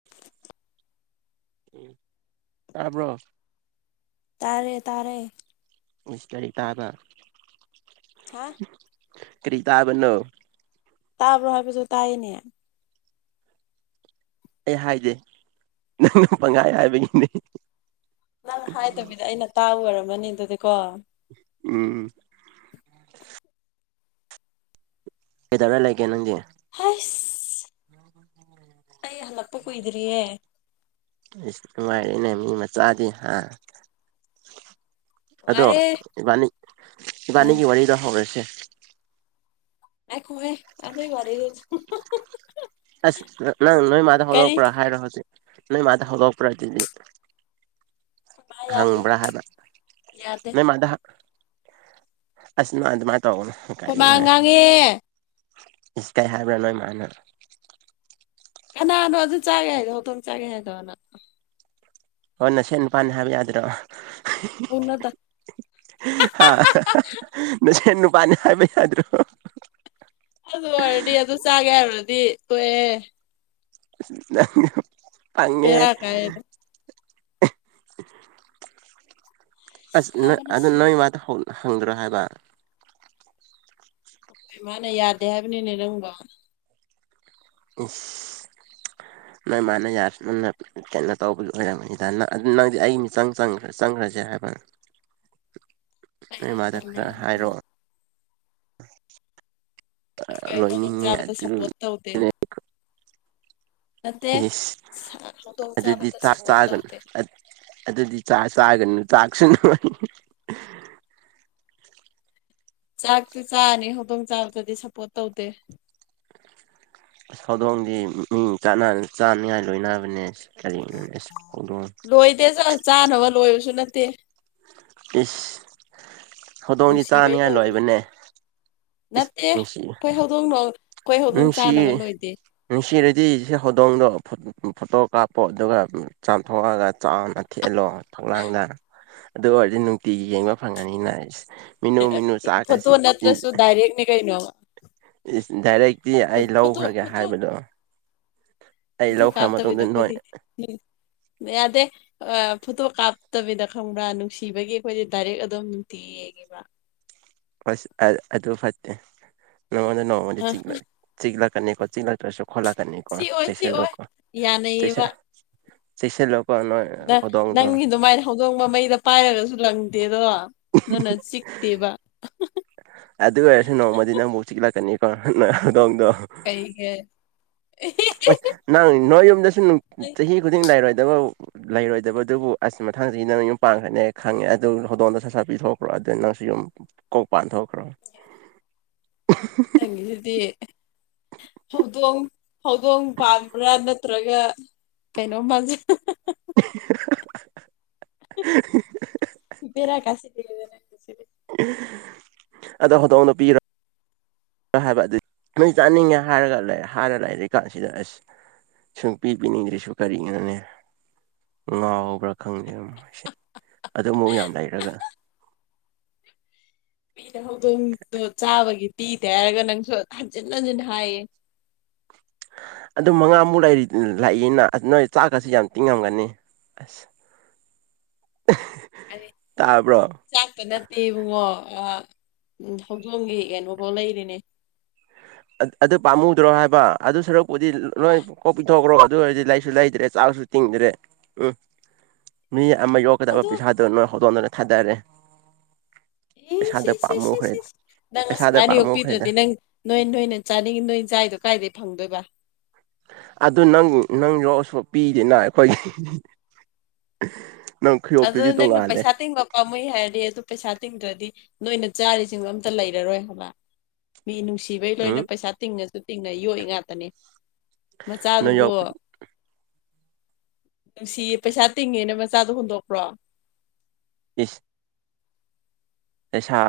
[unintelligible] ꯎꯝ ꯇꯥꯕ꯭ꯔꯣ ꯇꯥꯔꯦ ꯇꯥꯔꯦ ꯏꯁ ꯀꯔꯤ ꯇꯥꯕ [unintelligible] ꯀ꯭ꯔꯤ ꯇꯥꯕꯅꯣ ꯇꯥꯕ꯭ꯔꯣ ꯍꯥꯏꯕꯁꯨ ꯇꯥꯏꯌꯦꯅꯦ ꯑꯩ ꯍꯥꯏꯗꯦ ꯅꯪꯅ ꯄꯪꯍꯥꯏ ꯍꯥꯏꯕꯒꯤꯅꯦ ꯅꯪ ꯍꯥꯏꯗꯕꯤꯗ ꯑꯩꯅ ꯇꯥꯕ ꯑꯣꯏꯔꯝꯃꯅꯤ ꯑꯗꯨꯗꯤꯀꯣ ꯎꯝ ꯀꯩꯗꯧꯔ ꯂꯩꯒꯦ ꯅꯪꯗꯤ ꯍꯩꯁ ꯑꯩ ꯍꯜꯂꯛꯄ ꯀꯨꯏꯗ꯭ꯔꯤꯌꯦ ꯑꯁ ꯅꯨꯡꯉꯥꯏꯔꯅꯦ ꯃꯤ ꯃꯆꯥꯗꯤ ꯍꯥ ꯑꯗꯣ ꯅꯨꯡꯉꯥꯏꯔꯦ ꯏꯕꯥꯅꯤ ꯑ ꯏꯕꯥꯅꯤꯒꯤ ꯋꯥꯔꯤꯗꯣ ꯍꯧꯔꯁꯦ ꯉꯥꯏꯈꯣꯥꯍꯦ ꯑꯗꯨꯏ ꯋꯥꯔꯤꯗꯣ [unintelligible] ꯑꯁ ꯅꯪ ꯅꯣꯏ ꯃꯥꯗ ꯍꯧꯗꯣꯛꯛꯄ꯭ꯔꯥ ꯍꯥꯏꯔꯣ ꯍꯧꯖꯤꯛ ꯅꯣꯏ ꯃꯥꯗ ꯍꯧꯗꯣꯛꯄ꯭ꯔꯥ ꯑꯗꯨꯗꯤ ꯈꯣꯏꯃꯥ ꯌꯥꯗꯦ ꯍꯪꯕ꯭ꯔꯥ ꯍꯥꯏꯕ꯭ꯔ ꯌꯥꯗꯦ ꯅꯣꯏ ꯃꯥꯗ ꯑꯁ ꯃꯥ ꯃꯥ ꯇꯥꯒ ꯀꯣꯏꯃꯥꯡ ꯉꯥꯡꯉꯦ ꯏꯁ ꯀꯩ ꯍꯥꯏꯕ꯭ꯔꯥ ꯅꯣꯏ ꯏꯃꯅ ꯀꯅꯥꯅꯣ ꯑꯗꯨ ꯆꯥꯒꯦ ꯍꯥꯏꯗꯣ ꯍꯧꯇꯣꯝ ꯆꯥꯒꯦ ꯍꯥꯏꯗꯅ ꯍꯣꯏ ꯅ ꯁꯦꯠ ꯅꯤꯄꯥꯜꯅꯤ ꯍꯥꯏꯕ ꯌꯥꯗ꯭ꯔꯣ ꯍꯧꯅꯗ ꯍꯥꯥ ꯅꯅꯨꯡ ꯄꯅꯤ ꯍꯥꯏꯕ ꯌꯥꯗ꯭ꯔꯣ ꯑꯗꯨ ꯑꯣꯏꯔꯗꯤ ꯑꯗꯨ ꯆꯥꯒꯦ ꯍꯥꯏꯔꯨꯔꯗꯤ ꯇꯣꯛꯑꯦ [unintelligible] ꯕꯦꯔꯥ ꯀꯥꯏꯌꯦꯗ ꯑꯁ ꯅ ꯁꯥꯕꯅ ꯑꯗꯨ ꯁꯤ ꯅꯣꯏ ꯃꯥꯗ ꯍꯪꯗ꯭ꯔꯣ ꯍꯥꯏꯕ ꯑꯩꯈꯣꯏ ꯏꯃꯥꯅ ꯌꯥꯗꯦ ꯍꯥꯏꯕꯅꯤꯅꯦ ꯅꯪꯕꯣ ꯏꯁ ꯅꯣꯏ ꯃꯥꯅ ꯌꯥꯔꯁꯨ ꯅꯪꯅ ꯀꯩꯅꯣ ꯇꯧꯕꯁꯨ ꯑꯣꯏꯔꯝꯒꯅꯤꯗ ꯅꯪꯗꯤ ꯑꯩ ꯃꯤꯆꯪꯪ ꯆꯪ ꯆꯪꯈ꯭ꯔꯁꯦ ꯍꯥꯏꯕ ꯅꯣꯏ ꯑꯩꯅ ꯃꯥꯗ ꯇꯜꯂꯦ ꯈꯔ ꯍꯥꯏꯕꯗꯨꯗ ꯍꯥꯏꯔꯣ ꯑꯩꯈꯣꯏ [unintelligible] ꯂꯣꯏꯅꯤꯡꯉꯦ ꯆꯥꯥꯕꯗ ꯑꯗꯨ ꯁꯞꯄꯣꯔꯠ ꯇꯧꯗꯦ ꯅꯠꯇꯦ ꯏꯁ [unintelligible] ꯍꯧꯗꯣꯡ ꯑꯗꯨꯗꯤ ꯆꯥꯕꯗ ꯆꯥꯛ ꯁꯞꯄꯣꯔꯠ ꯆꯥꯒꯅꯨ ꯇꯧꯗꯦ ꯑꯗꯨꯗꯤ ꯆꯥ ꯆꯥꯒꯅꯨ ꯆꯥꯛꯁꯨ ꯅꯨꯡꯉ ꯆꯥꯛꯇꯤ ꯆꯥꯅꯤ ꯈꯨꯗꯣꯡ ꯆꯥꯕꯗꯗꯤ ꯁꯞꯄꯣꯔꯠ ꯇꯧꯗꯦ ꯁꯧꯗꯣꯡꯗꯤ ꯃꯤ ꯆꯥꯅꯤꯉꯥꯏ ꯂꯣꯏꯅꯕꯅꯦ ꯀꯔꯤꯅꯣ ꯏꯁ ꯍꯧꯗꯣꯡ ꯂꯣꯏꯗꯦ ꯆꯥꯅꯕ ꯂꯣꯏꯕꯁꯨ ꯅꯠꯇꯦ ꯏꯁ ꯍꯧꯗꯣꯡꯗꯤ ꯅꯨꯡꯁꯤꯕꯩ ꯆꯥꯅꯤꯉꯥꯏ ꯂꯣꯏꯕꯅꯤ ꯂꯣꯏꯕꯅꯦ ꯏꯁ ꯅꯠꯇꯦ ꯅꯨꯡꯁꯤ ꯑꯩꯈꯣꯏ ꯍꯧꯗꯣꯡꯗ ꯅꯨꯡꯁꯤ ꯅꯨꯡꯁꯤꯔꯗꯤ ꯁ ꯍꯧꯗꯣꯡꯗꯣ ꯐꯣꯇꯣ ꯀꯥꯞꯄꯣ ꯑꯗꯨꯒ ꯆꯥꯝꯊꯣꯛꯑꯒ ꯆꯥꯎꯅ ꯊꯦꯠꯂꯣ ꯊꯧꯂꯥꯡꯗ ꯑꯗꯨ ꯑꯣꯏꯔꯗꯤ ꯅꯨꯡꯇꯤꯒꯤ ꯌꯦꯡꯕ ꯐꯪꯉꯅꯤꯅ ꯃꯤꯅꯨ ꯃꯤꯅꯨ ꯆꯥꯒ ꯐꯣꯇꯣ ꯅꯠꯇ꯭ꯔꯁꯨ ꯗꯥꯏꯔꯦꯛꯅꯦ ꯀꯩꯅꯣ ꯗꯥꯏꯔꯦꯛ ꯏ ꯑꯩ ꯐꯣꯇꯣ ꯂꯧꯈ꯭ꯔꯒꯦ ꯐꯣꯇꯣ ꯍꯥꯏꯕꯗꯣ ꯑꯩ ꯂꯧꯈ꯭ꯔ ꯃꯇꯨꯡꯗ ꯅꯣꯏ ꯎꯝ ꯌꯥꯗꯦ ꯐꯣꯇꯣ ꯀꯥꯞꯇꯕꯤꯗ ꯈꯪꯕ꯭ꯔꯥ ꯅꯨꯡꯁꯤꯕꯒꯤ ꯑꯩꯈꯣꯏꯗꯤ ꯗꯥꯏꯔꯦꯛ ꯑꯗꯨꯝ ꯅꯨꯡꯇꯤ ꯌꯦꯡꯕ꯭ꯔꯥ ꯍꯁ ꯑꯗꯨ ꯐꯠꯇꯦ ꯅꯪꯉꯣꯟꯗ ꯅꯣꯡꯃꯗꯤ ꯑ ꯆꯤꯛꯂꯛꯀꯅꯤꯀꯣ ꯆꯤꯛꯂꯛꯇ꯭ꯔꯁꯨ ꯈꯣꯂ ꯀ ꯀꯣ ꯁꯤ ꯑꯣꯏ ꯁꯤ ꯩꯁ ꯑꯣꯏ ꯌꯥꯅꯩꯌꯦꯕ ꯂꯁ ꯁ ꯂ ꯅ ꯅꯪ ꯑꯗꯨ ꯃꯥꯏ ꯍꯧꯗꯣꯡꯕ ꯃꯩꯗ ꯄꯥꯏꯔꯒꯁꯨ ꯂꯪꯗꯦꯗꯣ ꯅꯪꯅ ꯆꯤꯛꯇꯦꯕ ꯑꯗꯨ ꯑꯣꯏꯔꯁꯨ ꯅꯣꯡꯃꯗꯤ ꯅꯪꯕꯨꯥꯎ ꯆꯤꯛꯂꯛꯀꯅꯤꯀꯣ ꯅꯗꯣꯡꯗꯣ ꯀꯩꯒ ꯑꯁ ꯅꯪ ꯅꯣꯏ ꯌꯨꯝꯗꯁꯨ ꯆꯍꯤ ꯈꯨꯗꯤꯡ ꯂꯩꯔꯣꯏꯗꯕ ꯂꯩꯔꯣꯏꯗꯕ ꯑꯗꯨꯕꯨ ꯑꯁ ꯃꯊꯥꯡꯁꯤ ꯅꯪ ꯌꯨꯝ ꯄꯥꯡꯈ꯭ꯔꯅꯦ ꯈꯪꯉꯦ ꯑꯗꯨ ꯍꯧꯗꯣꯟꯗ ꯁꯁꯥ ꯄꯤꯊꯣꯛꯈ꯭ꯔꯣ ꯑꯗꯨ ꯅꯪꯁꯨ ꯌꯨꯝ ꯀꯣꯛ ꯄꯥꯟ ꯊꯣꯛꯣꯛꯈ꯭ꯔꯣ ꯑꯗꯨꯗꯤ ꯍꯧꯗꯣꯡ ꯍꯧꯗꯣꯡ ꯄꯥꯟꯕ꯭ꯔꯥ ꯅꯠꯇ꯭ꯔꯒ ꯀꯩꯅꯣ ꯃꯥꯁꯦ [inaudible] ꯕꯔ ꯀꯁꯤꯗ ꯅꯁꯤꯗꯤ ꯑꯗ ꯍꯧꯗꯣꯡꯅ ꯄꯤꯔ ꯍꯥꯏꯕ ꯑꯗꯨ ꯅꯣꯏ ꯆꯥꯅꯤꯡꯉꯦ ꯍꯥꯏꯔꯒ ꯂꯩ ꯍꯥꯏꯔ ꯂꯩꯔꯤ ꯀꯥꯟꯁꯤꯗ ꯑꯁ ꯁꯨꯡ ꯄꯤ ꯄꯤꯅꯤꯡꯗ꯭ꯔꯁꯨ ꯀꯔꯤꯒꯤꯅꯣꯅꯦ ꯉꯥꯎꯕ꯭ꯔꯥ ꯈꯪꯗꯦ ꯑꯗꯨ ꯑꯃꯨꯛ ꯌꯥꯝ ꯂꯩꯔꯒ [unintelligible] ꯄꯗ ꯍꯧꯗꯣꯡꯗꯣ ꯆꯥꯕꯒꯤ ꯄꯤꯗꯦ ꯍꯥꯏꯔꯒ ꯅꯪꯁꯨ ꯍꯟꯖꯤꯟ ꯍꯟꯖꯤꯟ ꯍꯥꯏꯌꯦ ꯑꯗꯨ ꯃꯉꯥꯃꯨꯛ ꯂꯥꯛꯏꯅ ꯅꯣꯏ ꯆꯥꯛꯀꯁꯨ ꯌꯥꯝ ꯇꯤꯡꯉꯝꯒꯅꯤ ꯑꯁ [unintelligible] [unintelligible] ꯑꯗꯤ ꯇꯥꯕ꯭ꯔꯣ ꯆꯥꯛꯇ ꯅꯠꯇꯦ ꯏꯕꯨꯡꯉꯣ ꯍꯧꯗꯣꯡꯒꯤ ꯀꯩꯅꯣꯕꯨꯛ ꯂꯩꯔꯤꯅꯤ ꯑꯗꯨ ꯄꯥꯝꯃꯨꯗ꯭ꯔꯣ ꯍꯥꯏꯕ ꯑꯗꯨ ꯁꯔꯨꯛꯄꯨꯗꯤ ꯂꯣꯏ ꯀꯣꯛ ꯄꯤꯊꯣꯛꯈ꯭ꯔꯣ ꯑꯗꯨ ꯑꯣꯏꯔꯗꯤ ꯂꯩꯁꯨ ꯂꯩꯗꯔꯦ ꯆꯥꯛꯁꯨ ꯇꯤꯡꯗ꯭ꯔꯦ ꯎꯝ ꯃꯤ ꯑꯃ ꯌꯣꯛꯀꯗꯕ ꯑꯗꯣ ꯄꯩꯁꯥ ꯑꯗꯨ ꯅꫭꯏ ꯈꯪꯗꫭꯡꯗꯨꯅ ꯈꯠꯅꯔꯦ ꯏ ꯁꯤ ꯁꯤ ꯁꯤ ꯄꯥꯝꯃꯨꯈ꯭ꯔꯦ ꯁꯤ ꯅꯪ ꯄꯩꯁꯥꯗ ꯑꯁꯨꯃꯥꯏꯅ ꯄꯥꯝꯃꯨꯈ꯭ꯔꯦꯗ ꯌꫭꯛꯄꯤꯗ꯭ꯔꯗꯤ ꯅꯪ ꯅꯣꯏ ꯅꯣꯏꯅ ꯆꯥꯅꯤꯡꯉꯤ ꯅꯣꯏ ꯆꯥꯏꯗꯣ ꯀꯥꯏꯗꯩ ꯐꯪꯗꯣꯏꯕ ꯑꯗꯨ ꯅꯪ ꯅꯪ ꯌꯣꯛꯑꯁꯨ ꯄꯤꯗꯅ ꯑꯩꯈꯣꯏꯒꯤ ꯅꯪ ꯑꯗꯨ ꯈꯨꯌꯣꯛꯇꯨꯗꯤ ꯅꯪꯅ ꯇꯣꯡꯉꯥꯜꯂꯦ ꯄꯩꯁꯥ ꯇꯤꯡꯕ ꯑꯣ ꯃꯣꯏ ꯍꯥꯏꯔꯗꯤ ꯑꯗꯨ ꯄꯩꯁꯥ ꯇꯤꯡꯗ꯭ꯔꯗꯤ ꯅꯣꯏꯅ ꯆꯥꯔꯤꯁꯤꯡꯕ ꯑꯝꯇ ꯂꯩꯔꯔꯣꯏ ꯍꯥꯏꯕ ꯃꯤ ꯅꯨꯡꯁꯤꯕꯩ ꯂꯣꯏꯅ ꯎꯝ ꯄꯩꯁꯥ ꯇꯤꯡꯉꯁꯨ ꯇꯤꯡꯅ ꯌꯣꯛ ꯉꯥꯛꯇꯅꯤ ꯅꯪ ꯃꯆꯥꯗꯨꯒꯣ ꯌꯣꯛ ꯅꯨꯡꯁꯤꯌꯦ ꯄꯩꯁꯥ ꯇꯤꯡꯉꯦꯅ ꯃꯆꯥꯗꯣ ꯍꯨꯟꯗꯣꯛꯄ꯭ꯔꯣ ꯏꯁꯤꯁ ꯄꯩꯁꯥ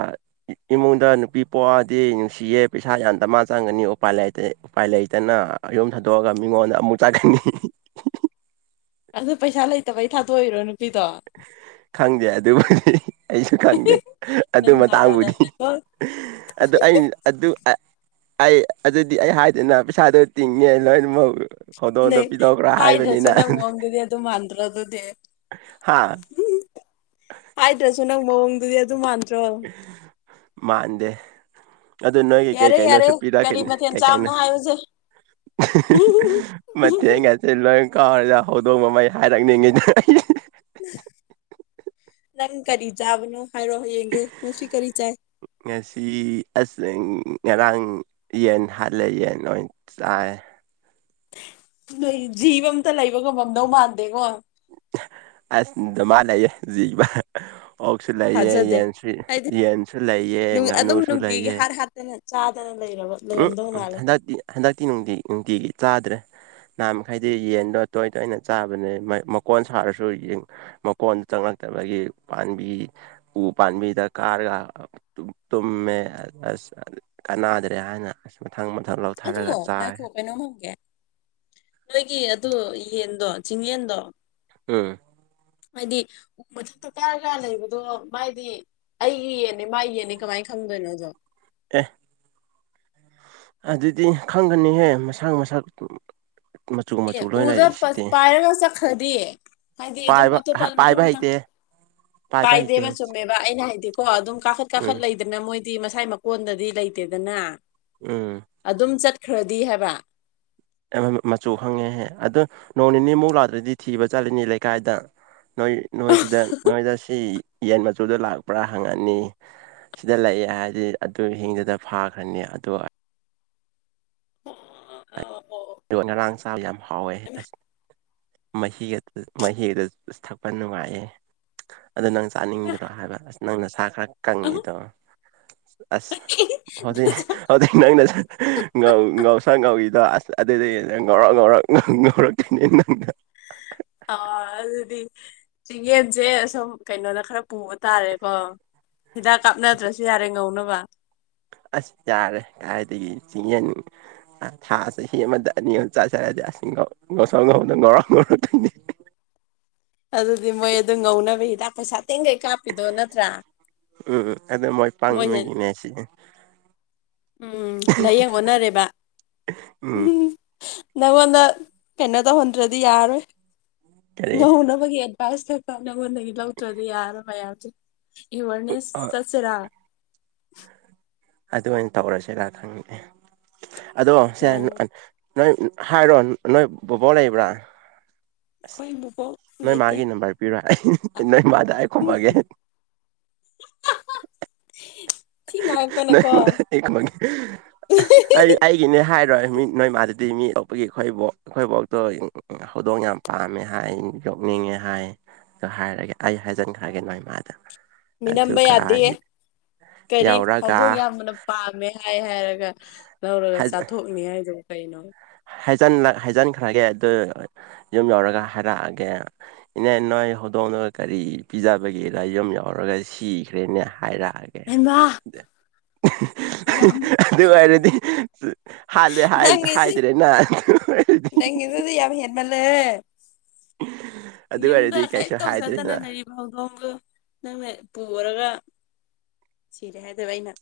ꯏꯃꯨꯡꯗ ꯅꯨꯄꯤ ꯄꫭꯛꯑꯗꯤ ꯅꯨꯡꯁꯤꯌꯦ ꯄꯩꯁꯥ ꯌꯥꯝ ꯗꯃ ꯆꯪꯒꯅꯤ ꯎꯄꯥꯏ ꯂꯩꯇꯦ ꯎꯄꯥꯏ ꯂꯩꯇꯅ ꯌꯨꯝ ꯊꯥꯗꯣꯛꯑꯒ ꯃꯤꯉꯣꯟꯗ ꯑꯃꯨꯛ ꯆꯠꯈꯤꯅꯤ ꯑꯗꯨ ꯄꯩꯁꯥ ꯂꯩꯇꯕꯩ ꯊꯥꯗꯣꯛꯏꯔꯣ ꯅꯨꯄꯤꯗꯣ ꯈꯪꯗꯦ ꯑꯗꯨꯕꯨꯗꯤ ꯑꯩꯁꯨ ꯈꯪꯗꯦ ꯑꯗꯨ ꯅꯪ ꯖꯥꯠ ꯖꯥꯠ ꯃꯇꯥꯡꯕꯨꯗꯤ ꯍꯥꯏꯔꯛꯀꯅꯤ ꯑꯗꯨ ꯑꯩ ꯑꯗꯨ ꯑꯩ ꯑꯗꯨꯗꯤ ꯑꯩ ꯍꯥꯏꯗꯦꯅ ꯄꯩꯁꯥꯗꯣ ꯇꯤꯡꯉꯦ ꯂꯣꯏꯅꯃꯛ ꯈꯧꯗꯣꯡꯗꯣ ꯅꯪ ꯄꯤꯊꫭꯛꯈꯔꫭ ꯍꯥꯏꯗ꯭ꯔꯁꯨ ꯍꯥꯏꯕꯅꯤꯅ ꯅꯪ ꯃꯑꯣꯡꯗꯨꯗꯤ ꯑꯗꯨ ꯃꯥꯟꯗ꯭ꯔ ꯑꯗꯨꯗꯤ ꯍꯥꯥ ꯍꯥꯏꯗ꯭ꯔꯁꯨ ꯅꯪ ꯃꯑꯣꯡꯗꯨꯗꯤ ꯑꯗꯨꯝ ꯃꯥꯟꯗ꯭ꯔꯣ ꯃꯥꯟꯗꯦ ꯑꯗꯨ ꯅꯣꯏꯒꯤ ꯀꯩ ꯌꯥꯔꯦ ꯌꯥꯔꯦ ꯀꯩꯅꯣꯁꯨ ꯀꯔꯤ ꯄꯤꯔꯛꯀꯅꯤ ꯃꯊꯦꯜ ꯀꯩ ꯀꯩꯅꯣ ꯆꯥꯕꯅꯣ ꯍꯥꯏꯌꯨꯁꯦ ꯃꯇꯦꯡ ꯒꯁꯦ ꯂꯣꯏ ꯀꯥꯎꯔꯦꯗ ꯍꯧꯗꯣꯡ ꯃꯃꯩ ꯍꯥꯏꯔꯛꯅꯤꯡꯉꯤꯗ ꯑꯩ ꯅꯪ ꯀꯔꯤ ꯆꯥꯕꯅꯣ ꯍꯥꯏꯔꯣ ꯌꯦꯡꯒꯦ ꯉꯁꯤ ꯀꯔꯤ ꯆꯥꯏ ꯉꯁꯤ ꯑꯁ ꯉꯔꯥꯡ ꯌꯦꯟ ꯍꯥꯠꯂꯦ ꯌꯦꯟ ꯑꫭꯏ ꯆꯥꯏ ꯅꯣꯏꯒꯤ ꯖꯤꯕ ꯑꯝꯇ ꯂꯩꯕꯉꯝ ꯃꯝꯗꯧ ꯃꯥꯟꯗꯦꯉꫭ ꯑꯁ ꯗꯃꯥ ꯂꯩꯌꯦ ꯖꯤꯕ ꯑꯣꯛꯁꯨ ꯂꯩꯌꯦ ꯊꯥꯖꯗꯦ ꯌꯦꯟꯁꯨ ꯍꯥꯏꯗꯤ ꯌꯦꯟꯁꯨ ꯂꯩꯌꯦ ꯑꯗꯨꯝ ꯉꯥꯅꯨꯁꯨ ꯅꯨꯡꯇꯤꯒꯤ ꯂꯩꯌꯦ ꯍꯥꯠ ꯍꯥꯠꯇꯅ ꯆꯥꯗꯅ ꯂꯩꯔꯕ ꯂꯩꯔꯝꯗꯧ ꯃꯥꯜꯂꯦ ꯍꯟꯗꯛꯇꯤꯅꯨꯡꯇꯤ ꯅꯨꯡꯇꯤꯒꯤ ꯆꯥꯗ꯭ꯔꯦ ꯅꯍꯥꯟ ꯃꯈꯩꯗꯤ ꯌꯦꯟꯗꯣ ꯇꯣꯏ ꯇꯣꯏꯅ ꯆꯥꯕꯅꯦ ꯃꯥꯏ ꯃꯀꯣꯟ ꯁꯥꯔꯁꯨ ꯌꯦꯟ ꯃꯀꯣꯟ ꯆꯪꯂꯛꯇꯕꯒꯤ ꯄꯥꯟꯕꯤ ꯎ ꯄꯥꯝꯕꯤꯗ ꯀꯥꯔꯒ ꯇꯨꯝꯃꯦ ꯑꯁ ꯀꯅꯗ꯭ꯔꯦ ꯍꯥꯏꯅ ꯑꯁ ꯃꯊꯪ ꯃꯊꯪ ꯂꯧꯊꯣꯛ ꯑꯗꯣ ꯉꯥꯏꯈꯣ ꯀꯩꯅꯣꯝ ꯍꯪꯒꯦ ꯅꯣꯏꯒꯤ ꯑꯗꯨ ꯌꯦꯟꯗꯣ ꯆꯤꯡꯌꯦꯟꯗꯣ ꯎꯝ ꯍꯥꯏꯗꯤ ꯎ ꯃꯊꯛꯇ ꯀꯥꯔꯒ ꯂꯩꯕꯗꯣ ꯃꯥꯏꯗꯤ ꯑꯩꯒꯤ ꯌꯦꯟꯅꯤ ꯃꯥꯒꯤ ꯌꯦꯟꯅꯤ ꯀꯃꯥꯏ ꯈꯪꯗꯣꯏꯅꯣ ꯑꯗꫭ ꯑꯦ ꯑꯗꯨꯗꯤ ꯈꯪꯒꯅꯤꯍꯦ ꯃꯁꯥꯡ ꯃꯁꯛ ꯃꯆꯨ ꯑꯦ ꯃꯆꯨ ꯂꯣꯏ ꯎꯗ ꯄꯁ ꯂꯩꯔꯤꯁꯤꯗꯤ ꯄꯥꯏꯔꯒ ꯆꯠꯈꯔꯗꯤ ꯍꯥꯏꯗꯤ ꯑꯗꯨꯝ ꯄꯥꯏꯕ ꯑꯇꯣꯞꯄ ꯃꯊꯪ ꯄꯥꯏꯕ ꯃꯊꯪ ꯍꯩꯇꯦ ꯄꯥꯏꯕ ꯍꯩꯇꯦ ꯄꯥꯏꯗꯦꯕ ꯆꯨꯝꯃꯦꯕ ꯕ ꯑꯩꯅ ꯍꯥꯏꯗꯤꯀꯣ ꯑꯗꯨꯝ ꯀꯥꯈꯠ ꯀꯥꯈꯠ ꯎꯝ ꯂꯩꯗꯅ ꯃꯣꯏꯗꯤ ꯃꯁꯥꯏ ꯃꯀꯣꯟꯗꯗꯤ ꯂꯩꯇꯦꯗꯅ ꯎꯝ ꯑꯗꯨꯝ ꯆꯠꯈ꯭ꯔꯗꯤ ꯍꯥꯏꯕ ꯃꯆꯨ ꯈꯪꯉꯦꯍꯦ ꯑꯗꯨꯗꯣ ꯅꯣꯡ ꯅꯤꯅꯤꯃꯨꯛ ꯂꯥꯛꯗ꯭ꯔꯗꯤ ꯊꯤꯕ ꯆꯠꯂꯤꯅꯤ ꯂꯩꯀꯥꯏꯗ ꯅꯣꯏ ꯅꯣꯏꯁꯤꯗ ꯅꯣꯏꯗ ꯁꯤ ꯌꯦꯟ ꯃꯆꯨꯗ ꯂꯥꯛꯄ꯭ꯔꯥ ꯍꯪꯉꯅꯤ ꯁꯤꯗ ꯂꯩꯑꯦ ꯍꯥꯏꯗꯤ ꯑꯗꯨ ꯍꯤꯡꯗꯨꯗ ꯐꯥꯈ꯭ꯔꯅꯤ ꯑꯗꯨ ꯑꯣ ꯑꯗꯣ ꯉꯔꯥꯡ ꯆꯥꯕ ꯌꯥꯝ ꯍꯥꯎꯋꯦ ꯑꯁ ꯃꯍꯤ ꯃꯍꯤ ꯑꯗꯨ ꯊꯛꯄ ꯅꯨꯡꯉꯥꯏꯌꯦ ꯑꯗꯨ ꯅꯪ ꯆꯥꯅꯤꯡꯗꯔꯣ ꯍꯥꯏꯕ ꯑꯁ ꯅꯪ ꯅꯁꯥ ꯈꯔ ꯀꯪꯉꯤꯗꯣ ꯑꯁ ꯍꯧꯖꯤꯛ ꯍꯧꯖꯤꯛ ꯅꯪꯅ ꯉꯧ ꯉꯧꯁꫭꯛ ꯉꯧꯋꯤꯗꫭ ꯑꯁ ꯑꯗꯨꯗꯤ ꯅꯪ ꯉꯧꯔꫭꯛ ꯉꯧꯔꫭꯛ ꯉꯧ ꯉꯧꯔꫭꯛꯇꫭꯏꯅꯦ ꯅꯪꯅ ꯑꯥ ꯑꯗꯨꯗꯤ ꯆꯤꯡꯌꯦꯟꯖꯦ ꯑꯁꫭꯝ ꯀꯩꯅꯣꯗ ꯈꯔ ꯄꯨꯕ ꯇꯥꯔꯦꯀꯣ ꯍꯤꯗꯥꯛ ꯀꯥꯞꯅꯗ꯭ꯔꯁꯨ ꯌꯥꯔꯦ ꯉꯧꯅꯕ ꯑꯁ ꯌꯥꯥꯔꯦ ꯀꯥꯏꯗꯒꯤ ꯆꯤꯡ ꯌꯦꯟ ꯑ ꯊꯥ ꯆꯍꯤ ꯑꯃꯗ ꯑꯅꯤ ꯑꯍꯨꯝ ꯆꯥꯁꯜꯂꯗꯤ ꯑꯁ ꯉꯧ ꯉꯧꯁꫭꯛ ꯉꯧꯅ ꯉꯧꯔꫭꯛ ꯉꯧꯔꯛꯇꯣꯏꯅꯦ ꯑꯗꯨꯗꯤ ꯃꯣꯏ ꯑꯗꯨꯝ ꯉꯧꯅꯕ ꯍꯤꯗꯥꯛ ꯄꯩꯁꯥ ꯇꯦꯡꯒꯩ ꯀꯥꯞꯄꯤꯗꯣ ꯅꯠꯇ꯭ꯔꯥ ꯎꯝ ꯑꯗꯨ ꯃꯣꯏ ꯃꯣꯏꯍꯦꯟ ꯄꯪꯕꯒꯤꯅꯦ ꯁꯤ ꯎꯝ ꯂꯥꯏꯌꯦꯡ ꯑꯣꯟꯅꯔꯦꯕ ꯎꯝ ꯅꯪꯉꯣꯟꯗ ꯀꯩꯅꯣ ꯇꯧꯍꯟꯗ꯭ꯔꯗꯤ ꯌꯥꯔꯣꯏ ꯀꯔꯤ ꯉꯧꯍꯧꯅꯕꯒꯤ ꯄꯥꯏꯁ ꯊꯛꯄ ꯅꯪꯉꯣꯟꯗꯒꯤ ꯂꯧꯗ꯭ꯔꯗꯤ ꯌꯥꯔ ꯃꯌꯥꯝꯁꯦ ꯑꯦꯋꯥꯔꯅꯦꯁ ꯑꯣ ꯆꯠꯁꯤꯔꯥ ꯑꯗꯨꯃꯅ ꯇꯧꯔꯁꯤꯔ ꯈꯪꯉꯦ ꯑꯗꯣ ꯁꯦ ꯑꯩꯈꯣꯏ ꯅꯣꯏ ꯍꯥꯏꯔꯣ ꯅꯣꯏ ꯕꯣꯕꯣꯔ ꯂꯩꯕ꯭ꯔꯥ ꯑꯁ ꯕꯨꯕꯣꯛ ꯅꯣꯏ ꯂꯩꯇꯦ ꯃꯥꯒꯤ ꯅꯝꯕꯔ ꯄꯤꯔꯣ ꯑꯩ ꯅꯣꯏ ꯃꯥꯗ ꯈꯨꯝꯃꯒꯦ ꯍ ꯊ ꯅꯣꯏ ꯉꯉꯛꯇꯅꯦꯀꯣ ꯃꯥꯗ ꯑꯩ ꯒꯤꯅꯦ ꯍꯥꯏꯔꯣꯏ ꯃꯤꯠ ꯅꯣꯏꯃꯥꯗꯗꯤ ꯃꯤꯠ ꯌꯣꯛꯄꯒꯤ ꯑꯩꯈꯣꯏꯐꯧ ꯑꯩꯈꯣꯏꯐꯥꯎꯗꯣ ꯍꯧꯗꯣꯡ ꯌꯥꯝ ꯄꯥꯝꯃꯦ ꯍꯥꯏ ꯌꯣꯛꯅꯤꯡꯉꯦ ꯍꯥꯏ ꯑ ꯍꯥꯏꯔꯒꯦ ꯑꯩ ꯍꯥꯏꯖꯤꯟꯈ꯭ꯔꯒꯦ ꯅꯣꯏ ꯏꯃꯥꯗ ꯃꯤꯅꯝꯕ ꯌꯥꯗꯦ ꯀꯔꯤ ꯍꯧꯗꯣꯛ ꯌꯧꯔꯒ ꯌꯥ ꯑꯕꯅ ꯄꯥꯝꯃꯦ ꯍꯥꯏ ꯍꯥꯏꯔꯒ ꯂꯧꯔꯒ ꯆꯥꯊꯣꯛꯅꯤ ꯍꯥꯏꯗꯣ ꯀꯩꯅꯣ ꯍꯥꯏꯖꯤꯟꯈ꯭ꯔꯒꯦ ꯑꯗꯨ ꯌꯨꯝ ꯌꯧꯔꯒ ꯍꯥꯏꯔꯛꯑꯒꯦ ꯏꯅꯦ ꯅꯣꯏ ꯍꯧꯗꯣꯡꯅꯕꯒ ꯀꯔꯤ ꯄꯤꯖꯕꯒꯤ ꯂꯥꯏꯌ ꯌꯥꯎꯔꯒ ꯁꯤꯈ꯭ꯔꯦꯅꯦ ꯍꯥꯏꯔꯛꯑꯒꯦ ꯍꯕ ꯑꯗꯨ ꯑꯣꯏꯔꯗꯤꯂ ꯍꯥꯏꯗ꯭ꯔꯦꯅ ꯍ ꯅꯪꯗꯤ ꯌꯥꯕ ꯍꯔꯃꯦꯜꯂ ꯑꯗꯨ ꯌꯝꯗ ꯑꯣꯏꯔꯗꯤ ꯀꯥꯏ ꯀꯩꯁꯨ ꯍꯥꯏꯗ꯭ꯔꯦꯅ ꯇꯧꯁꯗꯅꯅ ꯂꯗꯣꯡꯗꯨ ꯅꯪꯅ ꯄꯨꯔꯒ ꯁꯤꯔꯦ ꯍꯥꯏꯗꯕ ꯑꯩꯅ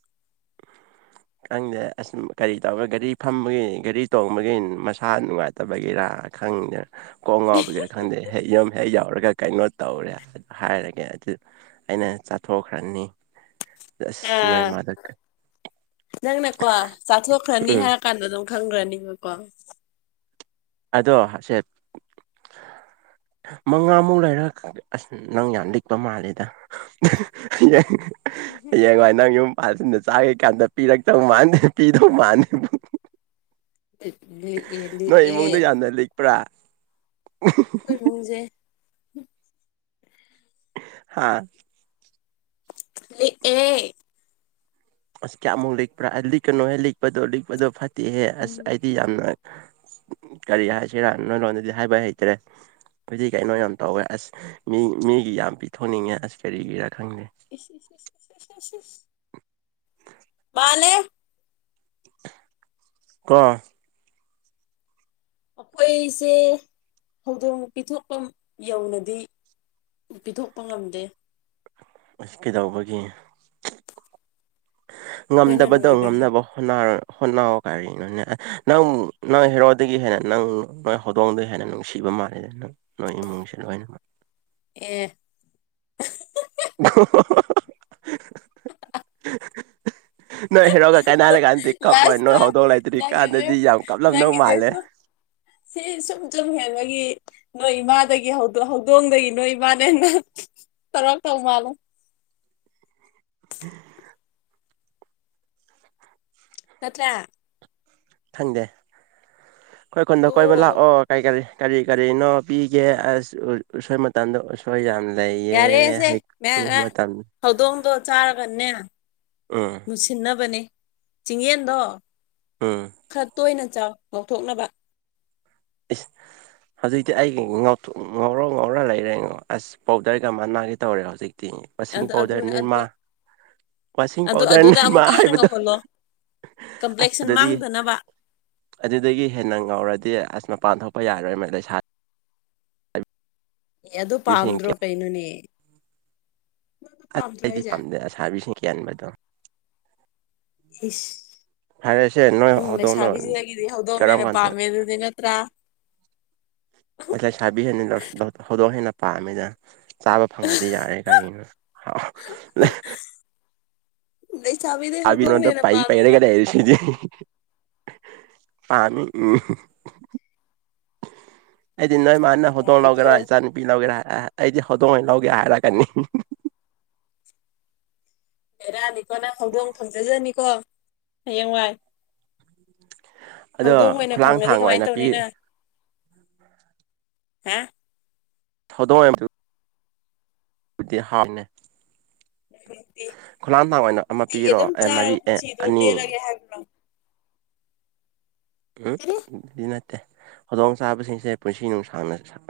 ꯈꯪꯗꯦ ꯑꯁ ꯀꯔꯤ ꯇꯧꯔꯒ ꯒꯥꯔꯤ ꯐꯝꯕꯒꯤ ꯒꯥꯔꯤ ꯇꯣꯡꯕꯒꯤ ꯃꯁꯥ ꯅꯨꯡꯉꯥꯏꯇ ꯐꯠꯇꯕꯒꯤꯔꯥ ꯈꯪꯗꯦ ꯀꯣꯡ ꯉꯥꯎꯕꯒꯤꯔꯥ ꯈꯪꯗꯦ ꯍꯦꯛ ꯌꯨꯝ ꯍꯦꯛ ꯌꯥꯎꯔꯒ ꯀꯩꯅꯣ ꯇꯧꯔꯦ ꯍꯥꯏꯔꯒꯦ ꯑꯗꯨ ꯑꯩꯅ ꯆꯠꯊꯣꯛꯈ꯭ꯔꯅꯤ ꯑꯥ ꯅꯪꯅꯀꯣ ꯎꯝ ꯆꯥꯊꯣꯛꯈ꯭ꯔꯅꯤꯍꯥꯛ ꯀꯥꯟꯗꯣ ꯑꯗꯨꯝ ꯈꯪꯈ꯭ꯔꯅꯤꯕꯀꯣ ꯑꯗꯣ ꯁꯦ ꯃꯉꯥꯃꯨꯛ ꯂꯩꯔ ꯑꯁ ꯅꯪ ꯌꯥꯝ ꯂꯤꯛꯄ ꯃꯥꯜꯂꯦꯗ ꯌꯥ ꯍꯌꯦꯡꯉ ꯅꯪ ꯌꯨꯝ ꯃꯄꯥꯜꯁꯤꯡꯗ ꯆꯥꯈꯀꯥꯟꯗ ꯄꯤꯔꯛꯇꯧ ꯃꯥꯟꯗꯦ ꯄꯤꯗꯧ ꯃꯥꯟꯦ [inaudible] ꯂꯤꯛꯑꯦ ꯅꯣꯏ ꯏꯃꯨꯡꯗ ꯑꯩꯈꯣꯏ ꯌꯥꯝꯅ ꯂꯤꯛꯄ꯭ꯔꯥ ꯑꯩꯈꯣꯏ ꯃꯨꯡꯖꯦ ꯍꯥ ꯂꯤꯛꯑꯦ ꯑꯁ ꯀꯌꯥꯃꯨꯛ ꯂꯤꯛꯄ꯭ꯔꯥ ꯂꯤꯛꯀꯅꯣꯍꯦ ꯂꯤꯛꯄꯗꯣ ꯂꯤꯛꯄꯗꯣ ꯐꯠꯇꯦꯍꯦ ꯎꯝ ꯑꯁ ꯂꯤꯛ ꯑꯩꯗꯤ ꯌꯥꯝ ꯅꯨꯡꯉꯥꯏ ꯀꯔꯤ ꯍꯥꯏꯁꯤꯔꯥ ꯅꯣꯏ ꯂꯣꯟꯗꯗꯤ ꯍꯥꯏꯕ ꯍꯩꯇ꯭ꯔꯦ ꯍꯥꯏꯗꯤ ꯀꯩꯅꯣ ꯌꯥꯝ ꯇꯧꯋꯦ ꯑꯁ ꯃꯤ ꯃꯤꯒꯤ ꯌꯥꯝ ꯄꯤꯊꯣꯛꯅꯤꯡꯉꯦ ꯑꯁ ꯀꯔꯤꯒꯤꯔꯥ ꯈꯪꯗꯦ ꯏꯁ ꯏꯁ ꯏꯁ ꯏꯁ ꯏꯁ ꯏꯁ ꯃꯥꯂꯦ ꯀ ꯑꯩꯈꯣꯏꯁꯦ ꯍꯧꯗꯣꯡ ꯄꯤꯊꯣꯛꯐꯝ ꯌꯧꯅꯗꯤ ꯄꯤꯊꯣꯛꯄ ꯉꯝꯗꯦ ꯀꯩꯗꯧꯕꯒꯤ ꯑꯩꯈꯣꯏꯅ ꯉꯝꯗꯕꯗꯣ ꯂꯣꯏꯕꯒꯤ ꯉꯝꯅꯕꯣ ꯍꯣꯠ ꯀꯔꯤꯅꯣꯅꯦ ꯅꯪ ꯅꯪ ꯍꯦꯔꯣꯗꯒꯤ ꯍꯦꯟꯅ ꯅꯪ ꯅꯣꯏ ꯍꯧꯗꯣꯡꯗ ꯍꯦꯟꯅ ꯅꯨꯡꯁꯤꯕ ꯃꯥꯜꯂꯦꯗ ꯅꯪ ꯅꯣꯏ ꯏꯃꯨꯡꯁꯦ ꯂꯣꯏꯅꯃꯛ ꯑꯦ [inaudible] ꯅꯣꯏ ꯍꯦꯔꯣꯛꯒ ꯀꯥꯏꯅꯔ ꯀꯥꯟꯗꯗꯤ ꯀꯞꯄꯣꯏ ꯅꯣꯏ ꯂꯥꯁꯇ ꯍꯧꯗꯣꯛ ꯂꯩꯇ꯭ꯔꯤ ꯅꯪꯒꯤꯁꯦ ꯀꯥꯟꯗꯗꯤ ꯌꯥꯝ ꯀꯞꯂꯝꯗꯧ ꯃꯥꯜꯂꯦ ꯅꯪꯒꯤꯁꯦꯁꯨ ꯁꯤ ꯁꯨꯝ ꯁꯨꯝ ꯍꯦꯟꯕꯒꯤ ꯅꯣꯏ ꯏꯃꯥꯗꯒꯤ ꯍꯧ ꯍꯧꯗꯣꯡꯗꯒꯤ ꯅꯣꯏ ꯏꯃꯥꯅ ꯍꯦꯟꯅ ꯇꯧꯔꯛꯇꯧ ꯃꯥꯜꯂꯦ ꯎ ꯅꯠꯇ꯭ꯔ ꯈꯪꯗꯦ ꯑꯩꯈꯣꯏ ꯈꯨꯟꯗ ꯀꯣꯏꯕ ꯇꯣꯛꯑꯣ ꯂꯥꯛꯑꯣ ꯀꯔꯤ ꯀꯔꯤ ꯀꯔꯤ ꯀꯔꯤꯅꯣ ꯄꯤꯒꯦ ꯎꯁꯣꯏ ꯇꯝꯗꯣ ꯑꯁꯣꯏ ꯌꯥꯝꯅ ꯂꯩꯌꯦ ꯌꯥꯔꯦꯁꯦ ꯍꯩꯀꯨ ꯃꯌꯥꯝ ꯃꯇꯝ ꯍꯧꯗꯣꯡꯗꯣ ꯆꯥꯔꯒꯅꯦ ꯎꯝ ꯃꯨꯁꯤꯟꯅꯕꯅꯦ ꯆꯤꯡꯌꯦꯟꯗꯣ ꯎꯝ ꯈꯔ ꯇꯣꯏꯅ ꯆꯥꯎ ꯉꯧꯊꯣꯛꯅꯕ ꯏꯁ ꯍꯧꯖꯤꯛꯇꯤ ꯑꯩ ꯉꯧꯊꯣꯛ ꯉꯧꯔ ꯉꯧꯔ ꯂꯩꯔꯦ ꯑꯁ ꯄꯥꯎꯗꯔꯒ ꯃꯅꯥꯒꯤ ꯇꯧꯔꯦ ꯍꯧꯖꯤꯛꯇꯤ ꯋꯁꯤꯡ ꯑꯗꯨ ꯑꯗꯨ ꯄꯥꯎꯗꯔ ꯑꯗꯨ ꯅꯤꯔꯃꯥ ꯋꯥꯁꯤꯡ ꯑꯗꯨ ꯄꯥꯎꯗꯔ ꯑꯗꯨꯗ ꯅꯤꯃꯥ ꯑꯃꯨꯛꯀ ꯍꯦꯟꯅ ꯍꯥꯏꯕꯗꯣ ꯉꯧꯍꯜꯂꯣ ꯑꯁ ꯀꯝꯄ꯭ꯂꯦꯛꯁꯟ ꯑꯗꯨꯗꯤ ꯃꯥꯡꯗꯅꯕ ꯑꯗꯨꯗꯒꯤ ꯍꯦꯟꯅ ꯉꯧꯔꯗꯤ ꯑꯁ ꯃꯄꯥꯟ ꯊꯣꯛꯄ ꯌꯥꯔꯣꯏ ꯃ ꯂꯩꯁꯥ ꯑꯦ ꯑꯗꯨ ꯄꯥꯝꯗ꯭ꯔꯣ ꯀꯩꯅꯣꯅꯦ ꯑꯗꯨ ꯇꯠ ꯄꯥꯝꯗ꯭ꯔꯣ ꯑꯩꯗꯤ ꯍꯥꯏꯁꯦ ꯄꯥꯝꯗꯦ ꯑꯁꯥꯥꯔꯕꯤꯁꯤꯡ ꯀꯦꯟꯕꯗꯣ ꯏꯁ ꯐꯔꯦꯁꯦ ꯅꯣꯏ ꯅꯪ ꯍꯧꯗꯣꯡꯗꯣ ꯂꯩꯁꯥꯕꯤꯖꯤꯗꯒꯤꯗꯤ ꯍꯧꯗꯣꯡꯅ ꯀꯔꯝ ꯍꯦꯟꯅ ꯀꯥꯟꯗ ꯄꯥꯝꯃꯦ ꯑꯗꯨꯗꯤ ꯅꯠꯇ꯭ꯔꯥ ꯑꯣꯥꯏ ꯂꯩꯁꯥꯕꯤ ꯍꯧꯗꯣꯡ ꯍꯦꯟꯅ ꯄꯥꯝꯃꯦꯗ ꯆꯥꯕ ꯐꯪꯉꯗꯤ ꯌꯥꯔꯦ ꯀꯔꯤꯅꯣ ꯂꯩꯁꯥꯕꯤꯗ ꯑꯕꯤ ꯄꯩ ꯄꯩꯔꯒ ꯂꯩꯔꯤꯁꯤꯗꯤ ꯑꯅꯤ ꯎꯝ ꯑꯩꯗꯤ ꯅꯣꯏ ꯃꯥꯅ ꯍꯧꯗꯣꯡ ꯕꯦꯔꯥꯅꯤꯀꯣ ꯂꯧꯒꯦꯔꯥ ꯏꯆꯥꯅꯨꯄꯤ ꯂꯧꯒꯦꯔꯥ ꯑꯩꯗꯤ ꯍꯧꯗꯣꯡꯩ ꯂꯧꯒꯦ ꯍꯥꯏꯔꯛꯀꯅꯤ ꯕꯦꯔꯥꯅꯤꯀꯣ ꯅꯪ ꯍꯧꯗꯣꯡ ꯐꯪꯖꯖꯅꯤꯀꯣ ꯍꯌꯦꯡꯋꯥꯏ [inaudible] ꯍꯧꯗꯣꯡ ꯑꯣꯏꯅ ꯈꯨꯂꯥꯡ ꯐꯪꯒꯗꯤ ꯊꯥꯡ ꯀꯃꯥꯏ ꯑꯣꯏꯅ ꯇꯧꯅꯤ ꯄꯤ ꯅꯪ ꯍꯥ ꯊꯣꯗꯣꯝ ꯑꯣꯏ ꯗꯤ ꯍꯥꯞꯅꯦ ꯅꯨꯡꯇꯤ ꯈꯨꯂꯥꯟ ꯊꯥ ꯑꯣꯏꯅ ꯑꯃ ꯅꯨꯡꯇꯤꯒꯤ ꯄꯤꯔꯣ ꯑꯗꯨꯝ ꯑꯦ ꯃꯔꯤ ꯆꯥꯔꯒ ꯑꯦ ꯄꯨꯟꯁꯤꯗꯣ ꯑꯅꯤ ꯂꯦꯜꯂꯒꯦ ꯍꯥꯏꯕ꯭ꯔꯣ ꯎꯝ ꯀꯔꯤ ꯑꯗꯨꯗꯤ ꯅꯠꯇꯦ ꯈꯨꯗꯣꯡ ꯆꯥꯕꯁꯤꯡꯁꯦ ꯄꯨꯟꯁꯤ ꯅꯨꯡꯁꯥꯡꯅ